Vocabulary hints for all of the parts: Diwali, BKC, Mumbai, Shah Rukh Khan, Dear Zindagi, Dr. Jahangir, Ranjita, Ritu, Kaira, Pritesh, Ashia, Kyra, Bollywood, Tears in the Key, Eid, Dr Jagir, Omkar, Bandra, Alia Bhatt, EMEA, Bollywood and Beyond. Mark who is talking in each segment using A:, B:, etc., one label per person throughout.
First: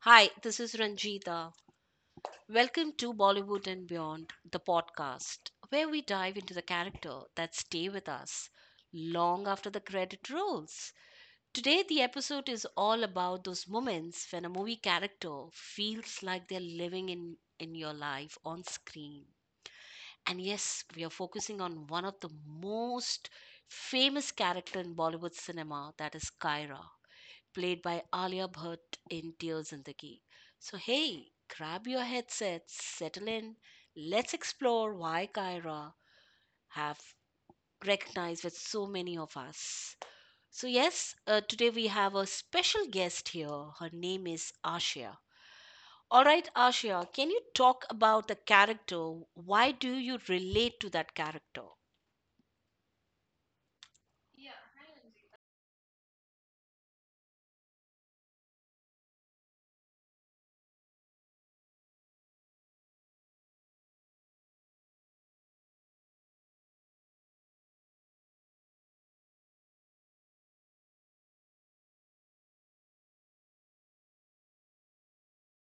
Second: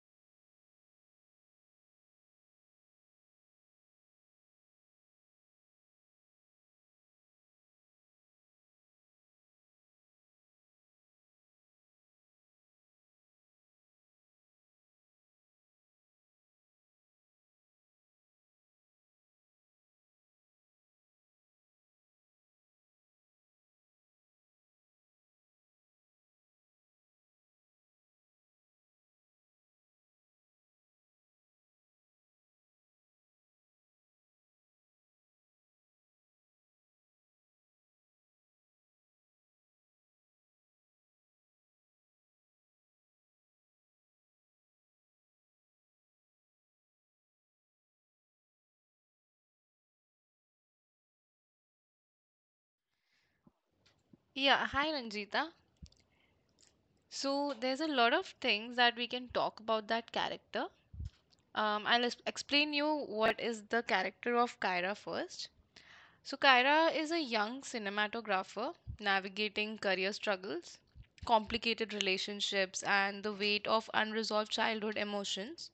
A: Hi, this is Ranjita. Welcome to Bollywood and Beyond, the podcast, where we dive into the character that stay with us long after the credit rolls. Today the episode is all about those moments when a movie character feels like they're living in your life on screen. And yes, we are focusing on one of the most famous character in Bollywood cinema that is Kyra played by Alia Bhatt in Tears in the Key. So, hey, grab your headset, settle in, let's explore why Kaira have recognized with so many of us. So, yes, today we have a special guest here. Her name is Ashia. All right, Ashia, can you talk about the character? Why do you relate to that character?
B: Yeah, hi Ranjita. So there's a lot of things that we can talk about that character. I'll explain you what is the character of Kyra first. So Kyra is a young cinematographer navigating career struggles, complicated relationships, and the weight of unresolved childhood emotions.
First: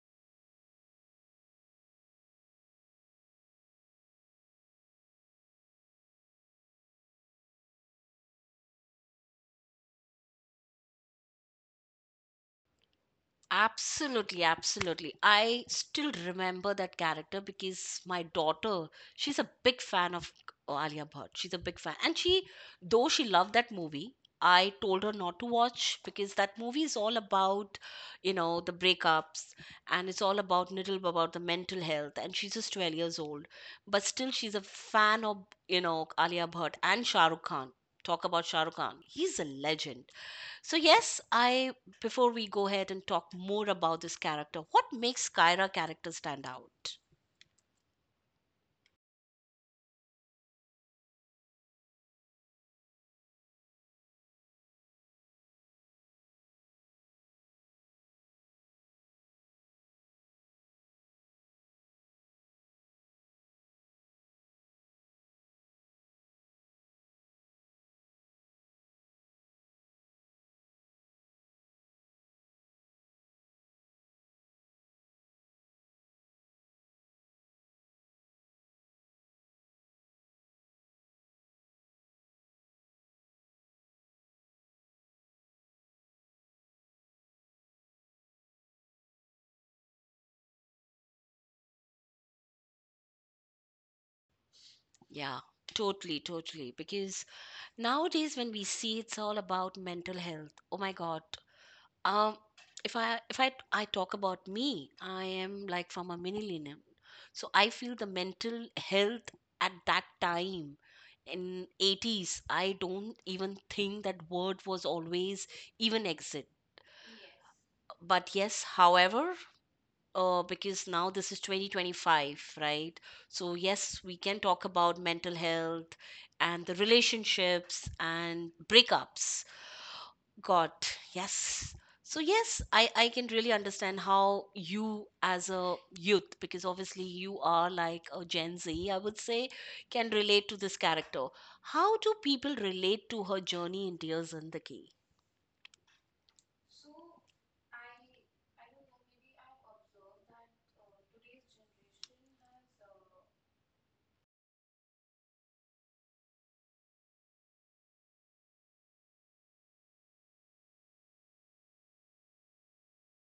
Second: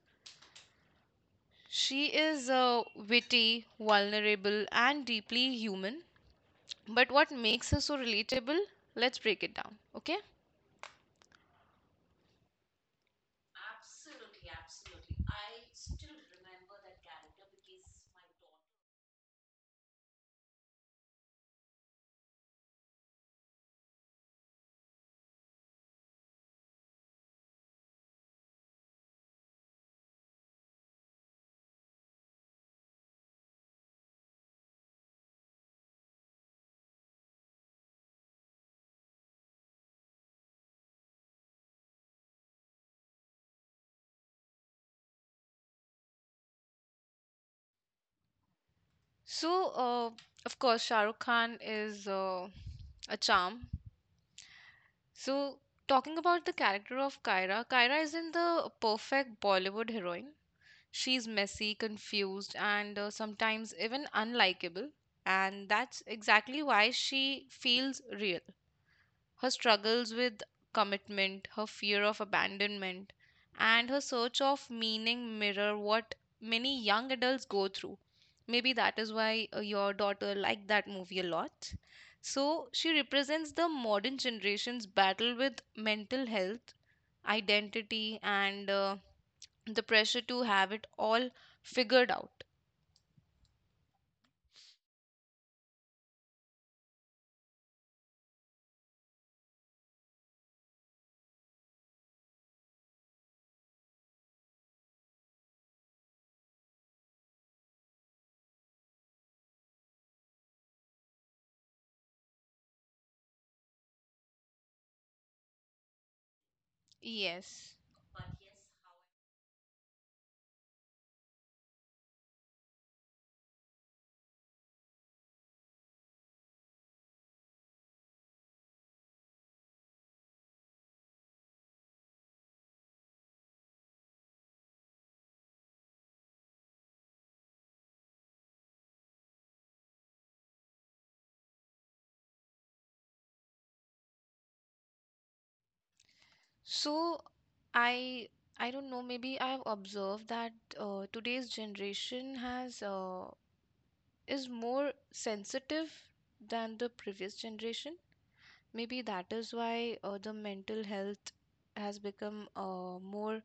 B: She is witty, vulnerable, and deeply human. But what makes her so relatable? Let's break it down, okay?
A: Absolutely, absolutely. I still remember that character because my daughter, she's a big fan of Alia Bhatt. She's a big fan. And she, though she loved that movie, I told her not to watch because that movie is all about, you know, the breakups and it's all about little about the mental health. And she's just 12 years old. But still, she's a fan of, you know, Alia Bhatt and Shah Rukh Khan. Talk about Shah Rukh Khan. He's a legend. So yes, I before we go ahead and talk more about this character, what makes Kyra character stand out?
B: So, of course, Shah Rukh Khan is a charm. So, talking about the character of Kyra, Kyra isn't the perfect Bollywood heroine. She's messy, confused, and sometimes even unlikable. And that's exactly why she feels real, her struggles with commitment, her fear of abandonment, and her search of meaning mirror what many young adults go through. Maybe that is why your daughter liked that movie a lot. So, she represents the modern generation's battle with mental health, identity, and the pressure to have it all figured out.
A: Yeah, totally, totally. Because nowadays when we see it's all about mental health. Oh my God. Um, if I talk about me, I am like from a millennium. So I feel the mental health at that time in 80's. I don't even think that word was always even exit.
B: Yes.
A: But yes, however, because now this is 2025, right? So, yes, we can talk about mental health and the relationships and breakups. God, yes. So, yes, I can really understand how you, as a youth, because obviously you are like a Gen Z, I would say, can relate to this character. How do people relate to her journey in Dear Zindagi?
B: So I I don't know, maybe I have observed that today's generation has is more sensitive than the previous generation. Maybe that is why the mental health has become more,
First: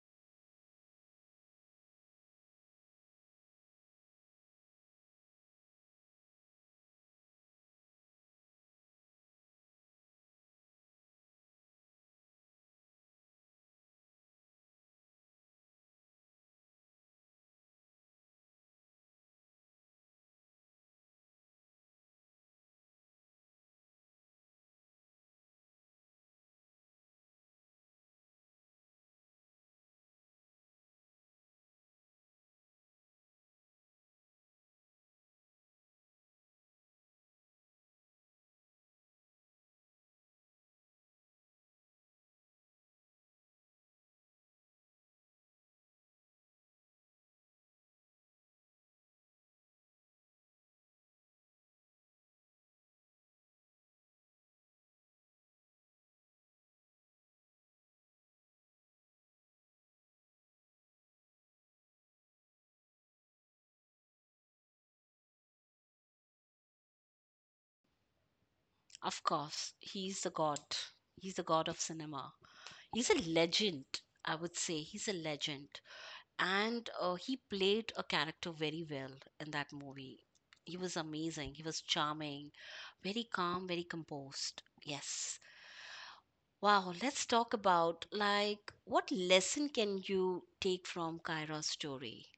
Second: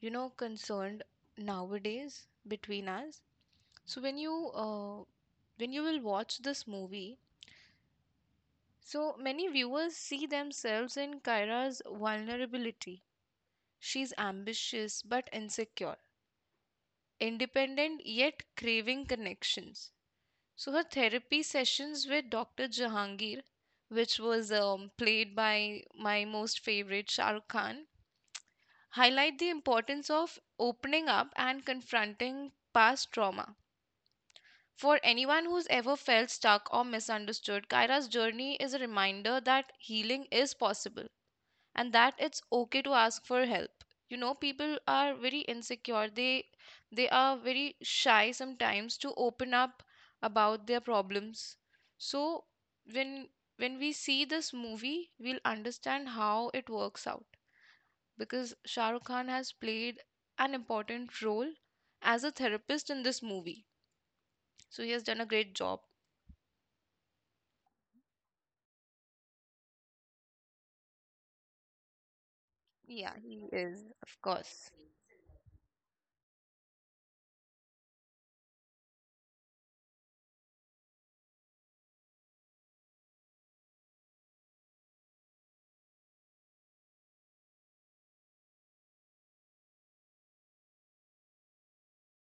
B: you know, concerned nowadays between us. So when you will watch this movie, so many viewers see themselves in Kyra's vulnerability. She's ambitious but insecure, independent yet craving connections. So her therapy sessions with Dr. Jahangir, which was played by my most favorite Shah Rukh Khan, highlight the importance of opening up and confronting past trauma. For anyone who's ever felt stuck or misunderstood, Kaira's journey is a reminder that healing is possible and that it's okay to ask for help. You know, people are very insecure, they are very shy sometimes to open up about their problems. So when when we see this movie, we'll understand how it works out because Shah Rukh Khan has played an important role as a therapist in this movie, so he has done a great job.
A: Of course, he's the god. He's the god of cinema. He's
B: Yeah,
A: a
B: he
A: legend.
B: is, of
A: I would
B: course.
A: say he's a legend. And he played a character very well in that movie. He was amazing, he was charming, very calm, very composed. Yes, wow. Let's talk about like what lesson can you take from Kyra's story.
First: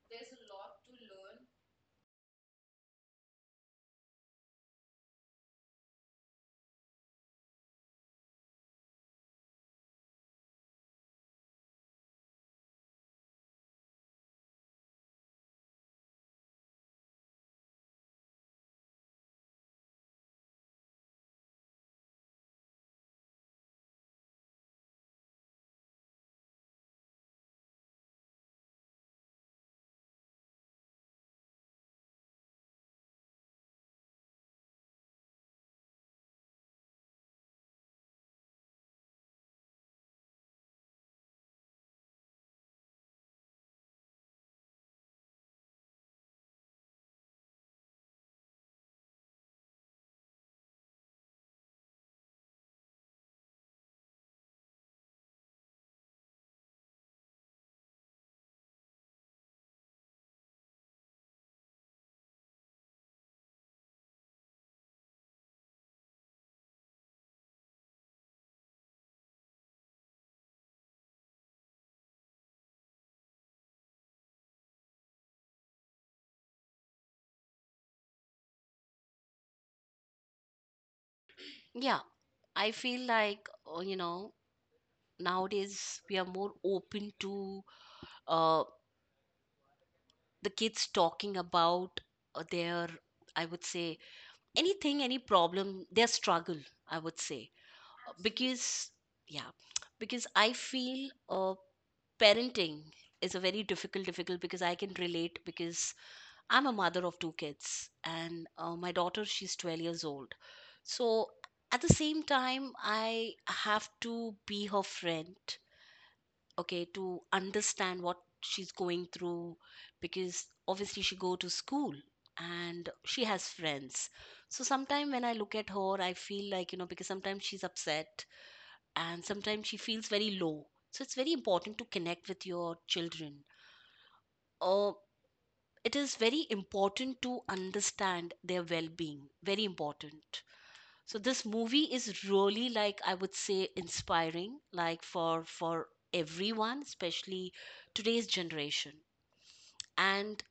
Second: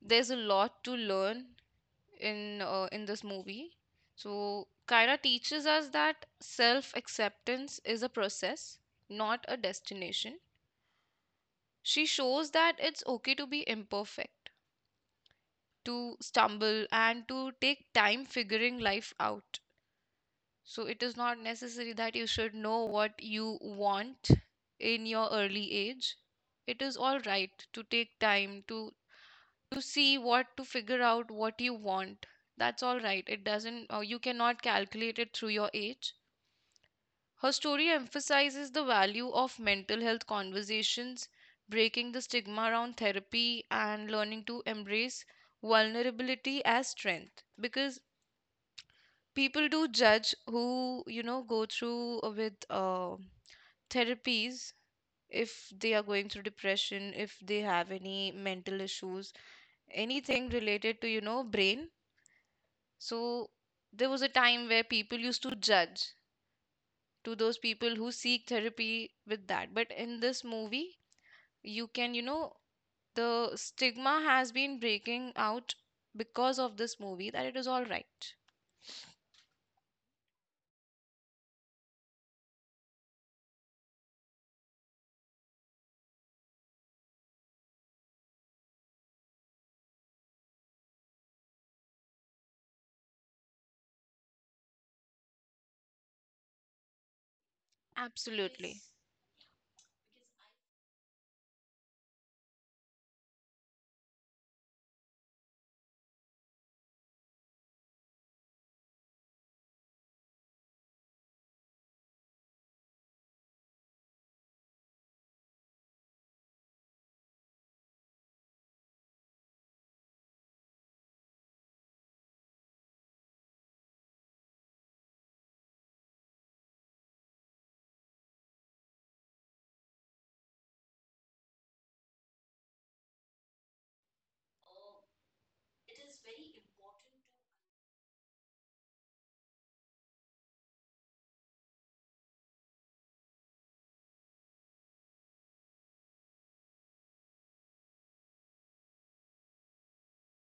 B: There's a lot to learn in this movie. So Kyra teaches us that self-acceptance is a process, not a destination. She shows that it's okay to be imperfect, to stumble and to take time figuring life out. So it is not necessary that you should know what you want in your early age. It is all right to take time to see, what to figure out what you want. That's all right. It doesn't, you cannot calculate it through your age. Her story emphasizes the value of mental health conversations, breaking the stigma around therapy, and learning to embrace vulnerability as strength. Because people do judge who, you know, go through with therapies, if they are going through depression, if they have any mental issues, anything related to, you know, brain. So there was a time where people used to judge, to those people who seek therapy with that. But in this movie, you can, you know, the stigma has been breaking out because of this movie, that it is all right.
A: Yeah, I feel like, you know, nowadays we are more open to, uh, the kids talking about, their, I would say, anything, any problem, their struggle, I would say. Because,
B: Absolutely.
A: yeah, because I feel, uh, parenting is a very difficult because I can relate. Because I'm a mother of two kids, and my daughter, she's 12 years old. So at the same time, I have to be her friend, okay, to understand what she's going through. Because obviously she go to school and she has friends. So sometimes when I look at her, I feel like, you know, because sometimes she's upset and sometimes she feels very low. So it's very important to connect with your children, or it is very important to understand their well-being, very important. So this movie is really like, I would say, inspiring, like for everyone, especially today's generation. And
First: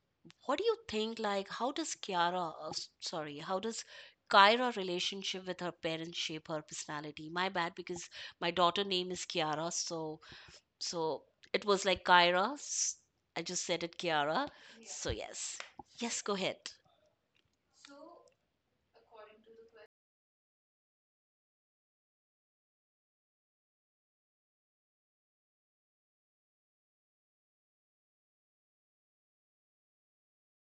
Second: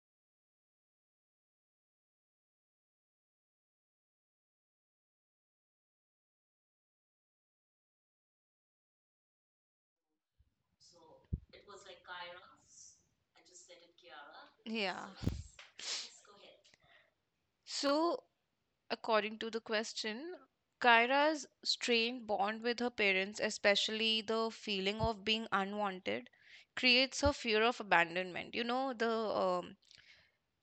A: what do you think, like how does Kiara sorry, how does Kyra relationship with her parents shape her personality? My bad, because my daughter name is Kiara. So, so it was like Kyra s- I just said it Kiara.
B: Yeah.
A: So yes, yes, go ahead.
B: So, according to the question, Kyra's strained bond with her parents, especially the feeling of being unwanted, creates her fear of abandonment. You know, the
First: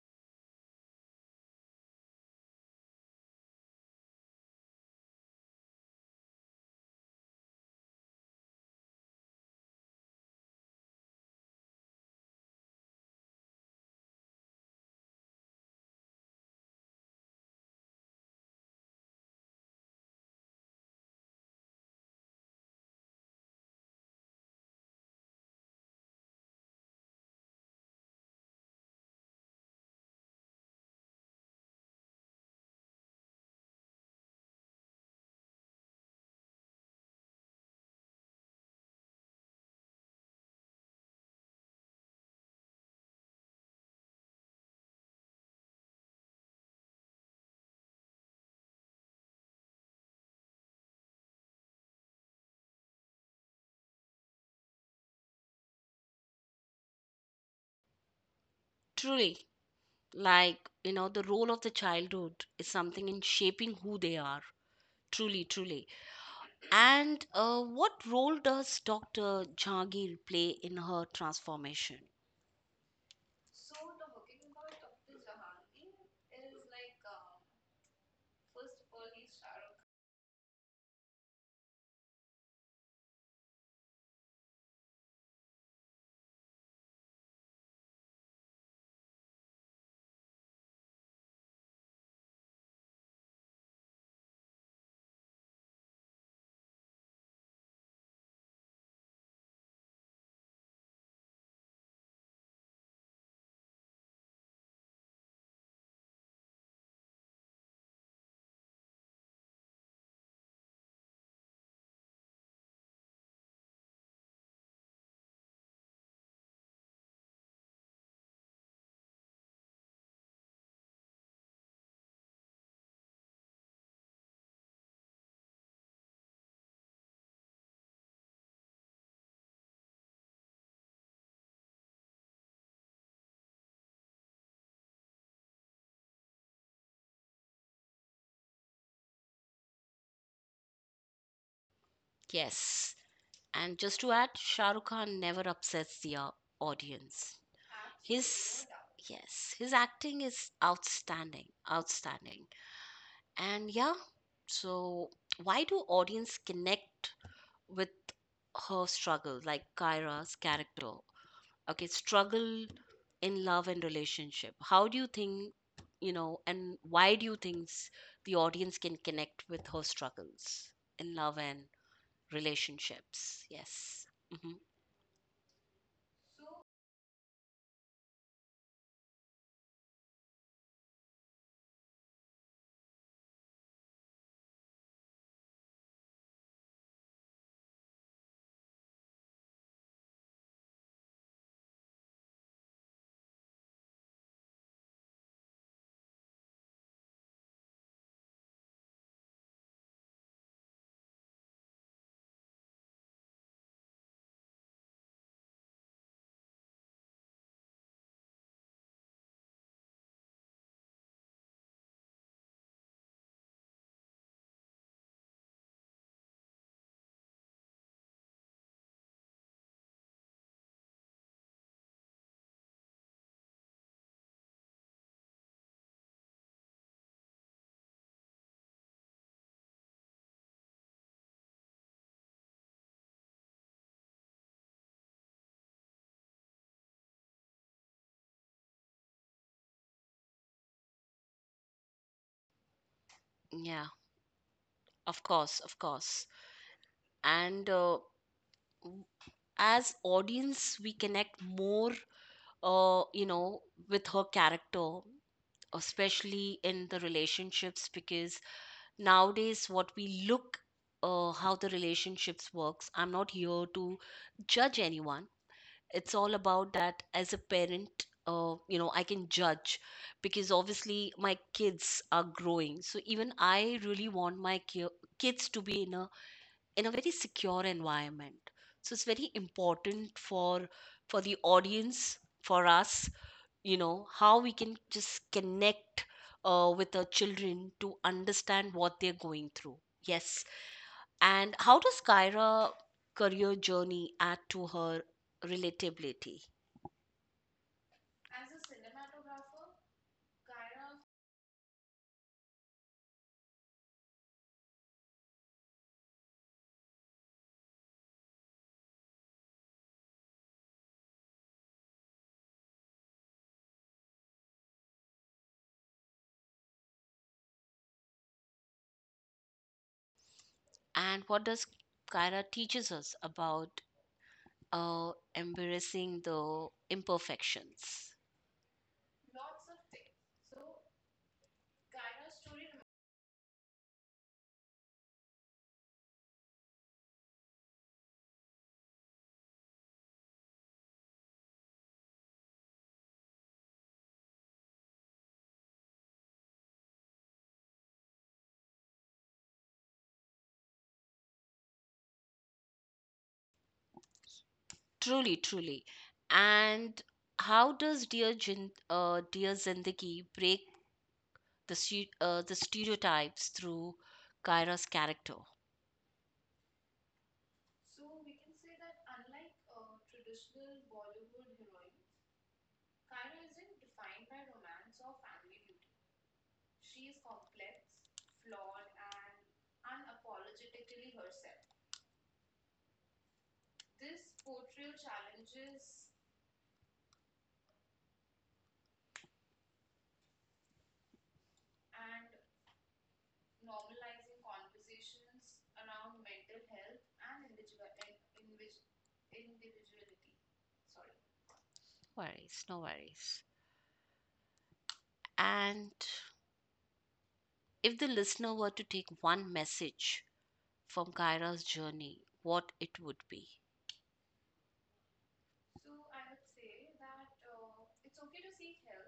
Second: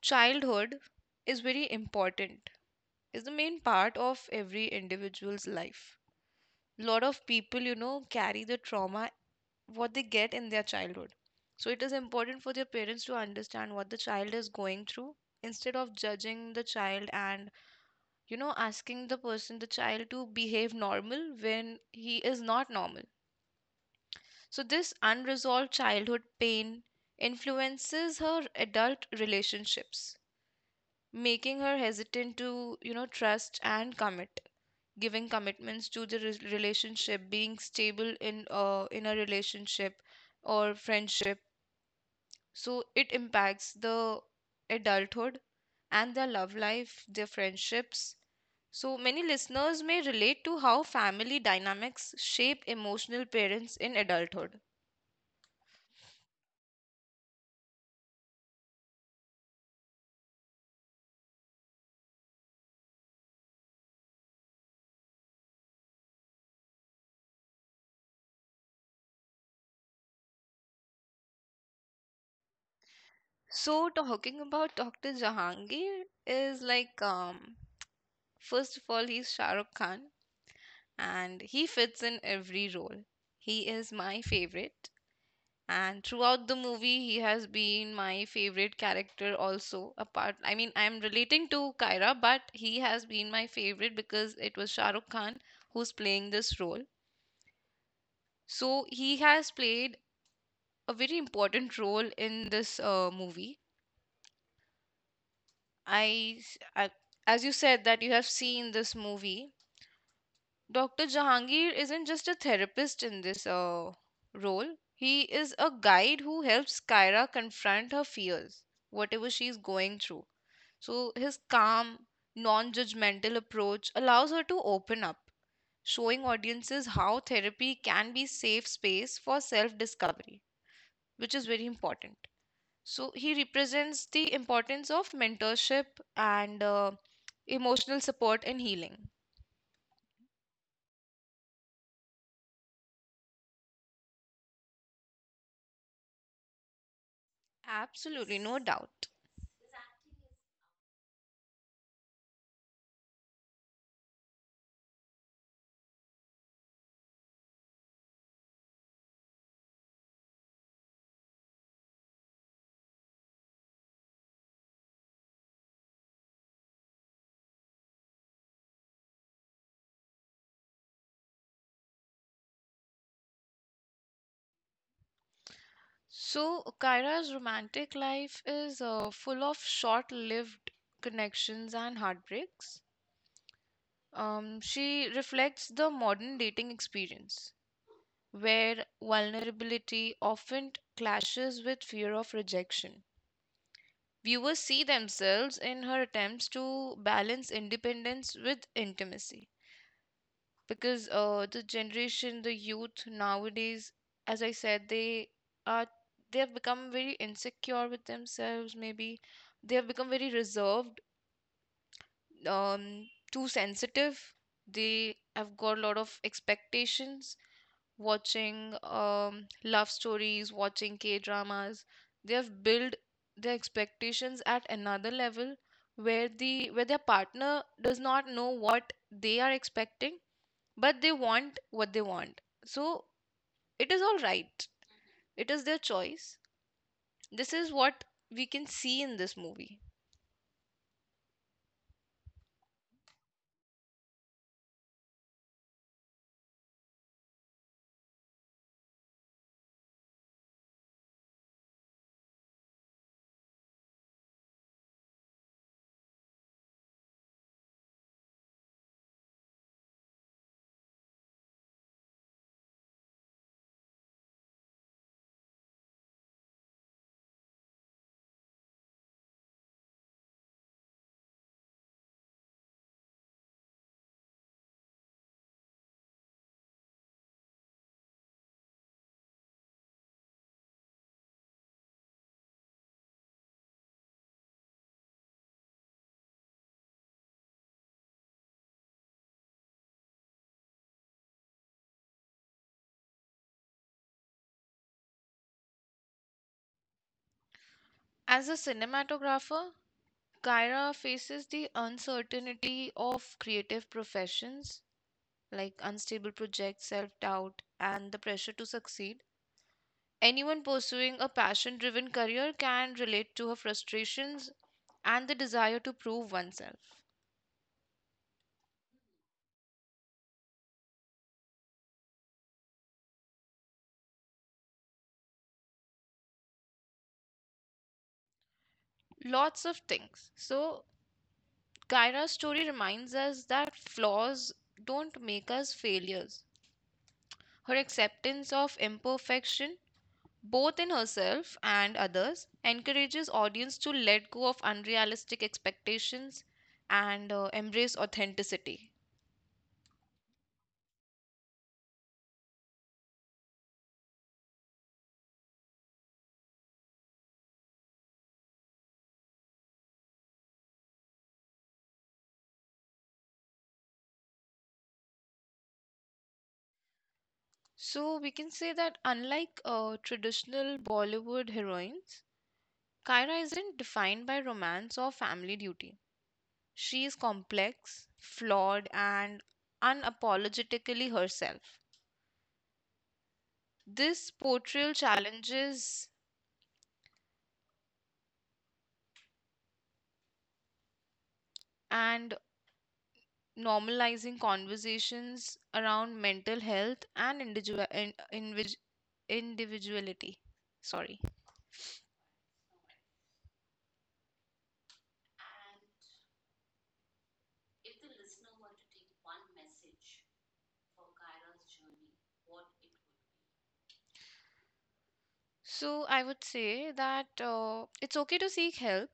B: childhood is very important, is the main part of every individual's life. Lot of people, you know, carry the trauma what they get in their childhood. So it is important for their parents to understand what the child is going through, instead of judging the child and, you know, asking the person, the child, to behave normal when he is not normal. So this unresolved childhood pain influences her adult relationships, making her hesitant to, you know, trust and commit, giving commitments to the relationship, being stable in a relationship or friendship. So it impacts the adulthood and their love life, their friendships. So many listeners may relate to how family dynamics shape emotional parents in adulthood.
A: Truly, like, you know, the role of the childhood is something in shaping who they are. Truly, truly. And what role does Dr. Jagir play in her transformation?
B: So talking about Dr. Jahangir is like, um, first of all, he's Shah Rukh Khan and he fits in every role. He is my favorite, and throughout the movie he has been my favorite character also, apart, I mean, I'm relating to Kyra, but he has been my favorite because it was Shah Rukh Khan who's playing this role. So he has played a very important role in this movie. I, s- I- as you said that you have seen this movie. Dr. Jahangir isn't just a therapist in this role. He is a guide who helps Kyra confront her fears, whatever she is going through. So his calm, non-judgmental approach allows her to open up, showing audiences how therapy can be safe space for self-discovery, which is very important. So he represents the importance of mentorship and emotional support and healing.
A: Yes, and just to add, Shah Rukh Khan never upsets the, audience. His,
B: Absolutely, no doubt.
A: yes, his acting is outstanding, outstanding. And yeah, so why do audience connect with her struggle, like Kyra's character, okay, struggle in love and relationship? How do you think, you know, and why do you think the audience can connect with her struggles in love and relationships? Yes. Hmm.
B: So Kyra's romantic life is full of short-lived connections and heartbreaks. She reflects the modern dating experience, where vulnerability often clashes with fear of rejection. Viewers see themselves in her attempts to balance independence with intimacy. Because the generation, the youth nowadays, as I said, are they have become very insecure with themselves, maybe they have become very reserved, um, too sensitive, they have got a lot of expectations, watching love stories, watching K dramas, they have built their expectations at another level where their partner does not know what they are expecting, but they want what they want. So it is all right. It is their choice. This is what we can see in this movie.
A: Yeah, of course, of course. And w- as audience we connect more, you know, with her character, especially in the relationships, because nowadays what we look, how the relationships works. I'm not here to judge anyone. It's all about that. As a parent, you know, I can judge, because obviously my kids are growing. So even I really want my kids to be in a, in a very secure environment. So it's very important for the audience, for us, you know, how we can just connect, with our children to understand what they're going through. Yes. And how does Kyra career journey add to her relatability?
B: As a cinematographer, Kyra faces the uncertainty of creative professions, like unstable projects, self doubt, and the pressure to succeed. Anyone pursuing a passion driven career can relate to her frustrations and the desire to prove oneself.
A: And what does Kyra teaches us about, uh, embracing the imperfections?
B: Lots of things. So, Kyra's story reminds us that flaws don't make us failures. Her acceptance of imperfection, both in herself and others, encourages audience to let go of unrealistic expectations and embrace authenticity.
A: Truly, truly. And how does dear Zindagi break the, the stereotypes through Kyra's character?
B: So we can say that unlike traditional Bollywood heroines, Kyra isn't defined by romance or family duty. She is complex, flawed, and unapologetically herself. This portrayal challenges and normalizing conversations around mental health and individuality. Sorry.
A: Worries, no worries. And if the listener were to take one message from Kyra's journey, what it would be?
B: So I would say that it's okay to seek help,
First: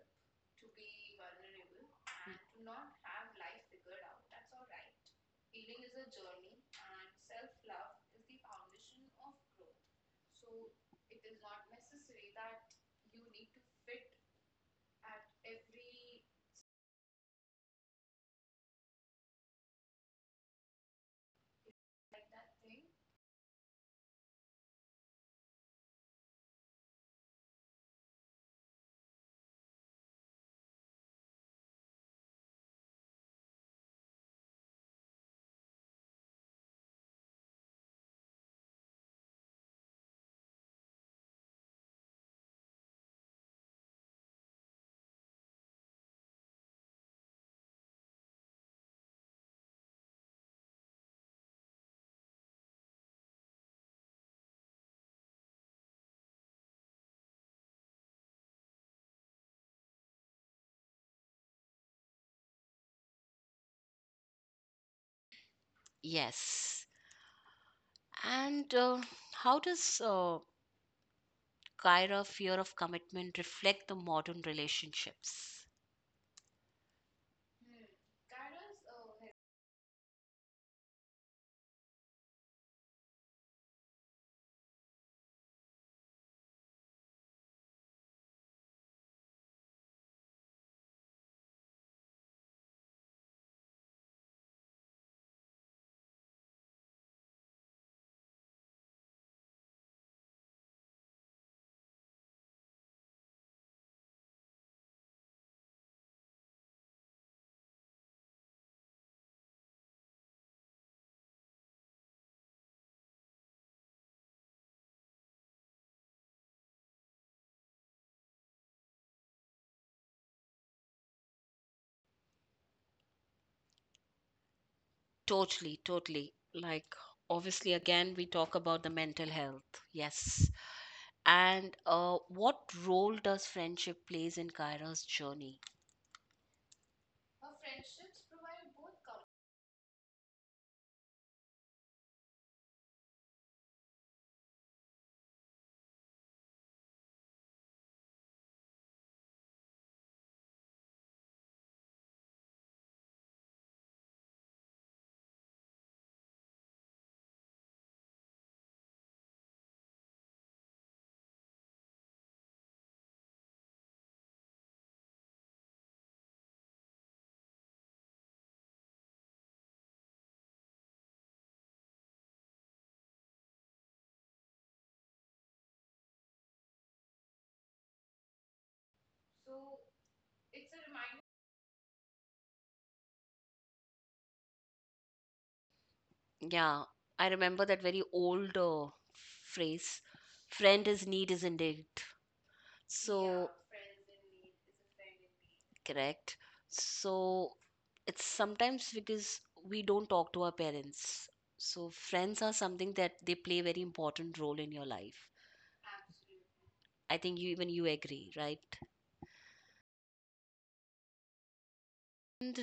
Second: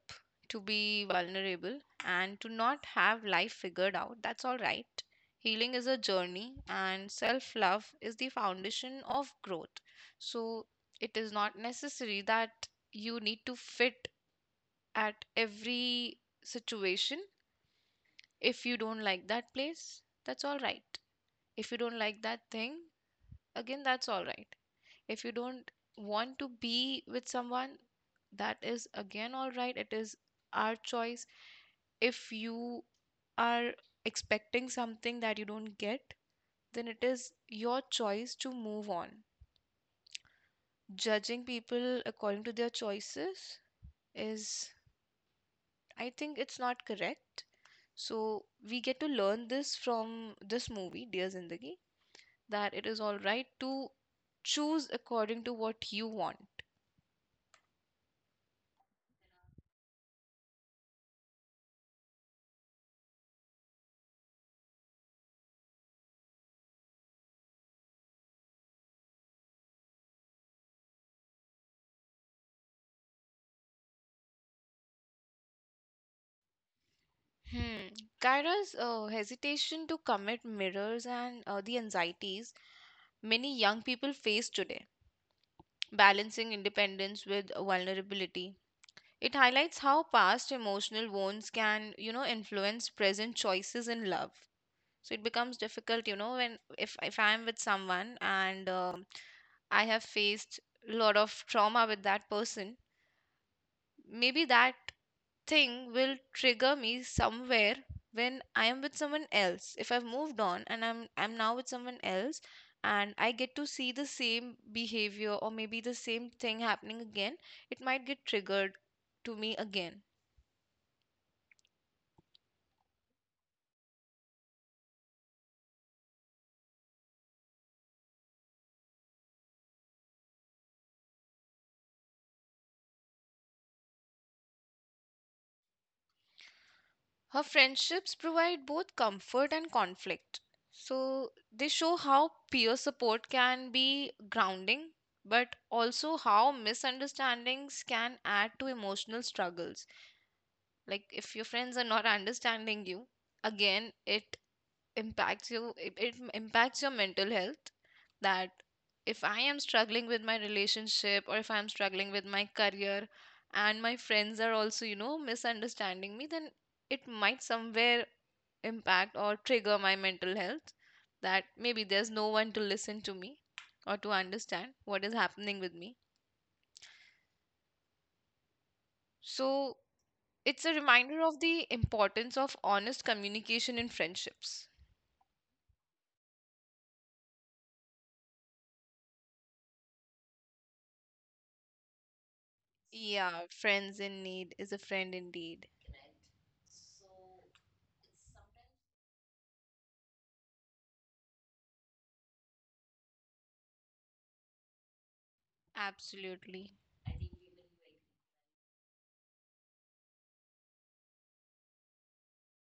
B: to be vulnerable, and to not have life figured out. That's all right. Healing is a journey, and self love is the foundation of growth. So it is not necessary that you need to fit at every situation. If you don't like that place, that's all right. If you don't like that thing, again, that's all right. If you don't want to be with someone, that is again all right. It is our choice. If you are expecting something that you don't get, then it is your choice to move on. Judging people according to their choices is, I think it's not correct. So we get to learn this from this movie, Dear Zindagi, that it is all right to choose according to what you want.
A: Yes. And how does, Kyra fear of commitment reflect the modern relationships?
B: Hmm. Kyra's hesitation to commit mirrors and the anxieties many young people face today, balancing independence with vulnerability. It highlights how past emotional wounds can, you know, influence present choices in love. So it becomes difficult, you know, when, if I'm with someone and, I have faced a lot of trauma with that person, maybe that thing will trigger me somewhere when I am with someone else. If I've moved on and I'm now with someone else and I get to see the same behavior or maybe the same thing happening again, it might get triggered to me again.
A: Totally, totally. Like, obviously, again, we talk about the mental health. Yes. And what role does friendship plays in Kyra's journey?
B: Her friendships provide both comfort and conflict. So they show how peer support can be grounding, but also how misunderstandings can add to emotional struggles. Like if your friends are not understanding you, again, it impacts your mental health, that if I am struggling with my relationship or if I am struggling with my career and my friends are also, you know, misunderstanding me, then it might somewhere impact or trigger my mental health, that maybe there's no one to listen to me or to understand what is happening with me. So it's a reminder of the importance of honest communication in friendships.
A: Yeah, I remember that very old phrase, friend is need is indeed.
B: Yeah,
A: So,
B: friends in need is a friend indeed.
A: correct. So, it's sometimes because we don't talk to our parents. So, friends are something that they play very important role in your life.
B: Absolutely.
A: I think you, even you agree, right? And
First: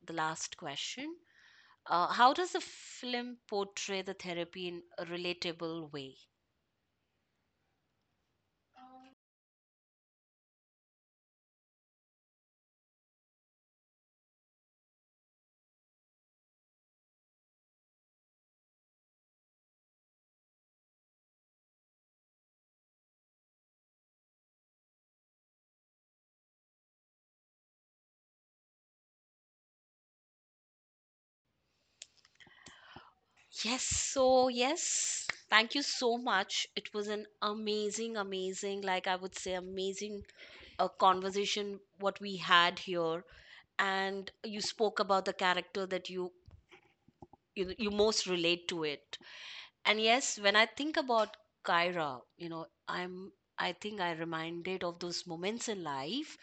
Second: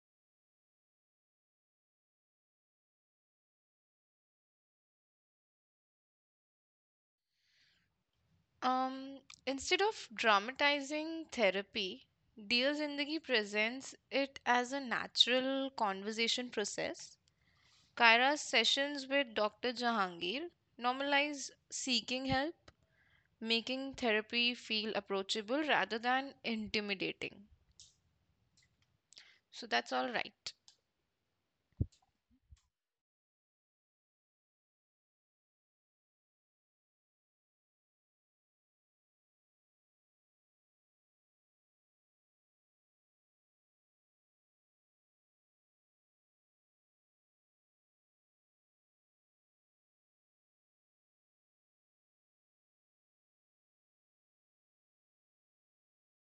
A: the last question. How does the film portray the therapy in a relatable way?
B: Um, Instead of dramatizing therapy, Dear Zindagi presents it as a natural conversation process. Kaira's sessions with Dr. Jahangir normalize seeking help, making therapy feel approachable rather than intimidating. So that's all right.
A: Yes, so yes, thank you so much. It was an amazing, amazing, like I would say, amazing conversation what we had here. And you spoke about the character that you most relate to it. And yes, when I think about Kyra, you know, I think I reminded of those moments in life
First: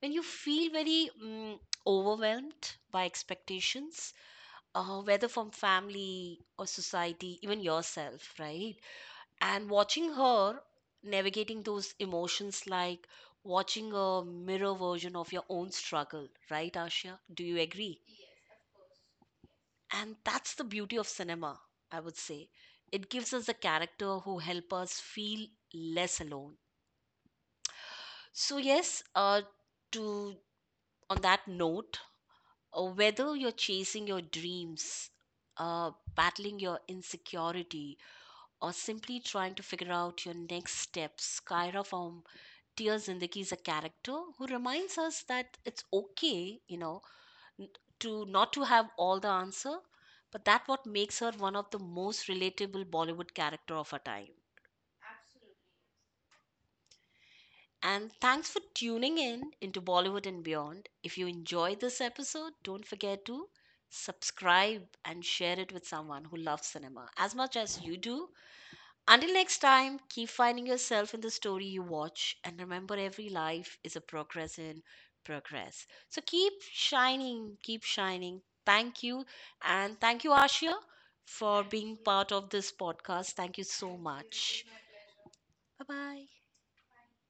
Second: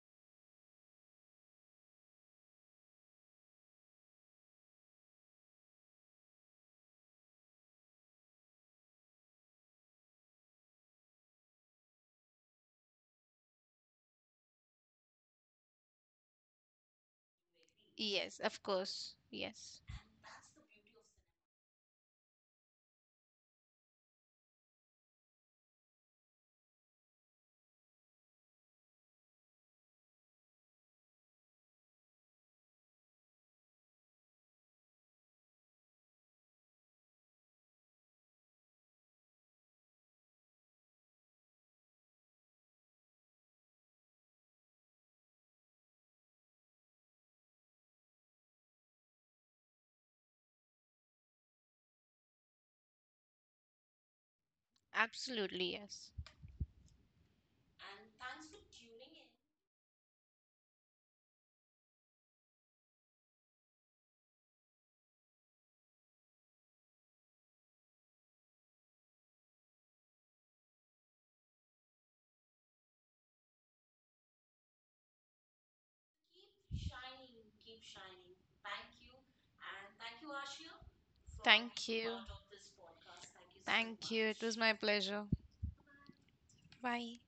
A: when you feel very overwhelmed by expectations, whether from family or society, even yourself, right? And watching her navigating those emotions like watching a mirror version of your own struggle, right, Asha? Do you agree?
B: Yes, of course. Yes.
A: And that's the beauty of cinema, I would say. It gives us a character who help us feel less alone. So yes, to on that note, whether you're chasing your dreams, battling your insecurity, or simply trying to figure out your next steps, Kyra from Tears Zindagi is a character who reminds us that it's okay, you know, n- to not to have all the answer, but that what makes her one of the most relatable Bollywood character of her time.
B: Absolutely, yes.
A: And thanks for tuning in into Bollywood and Beyond. If you enjoyed this episode, don't forget to subscribe and share it with someone who loves cinema as much as you do. Until next time, keep finding yourself in the story you watch, and remember, every life is a progress in progress. So keep shining, keep shining. Thank you. And thank you, Ashia, for
B: Thank
A: being
B: you.
A: part of this podcast. Thank you so
B: Thank you.
A: much.
B: It was my pleasure.
A: Bye bye.
B: Bye.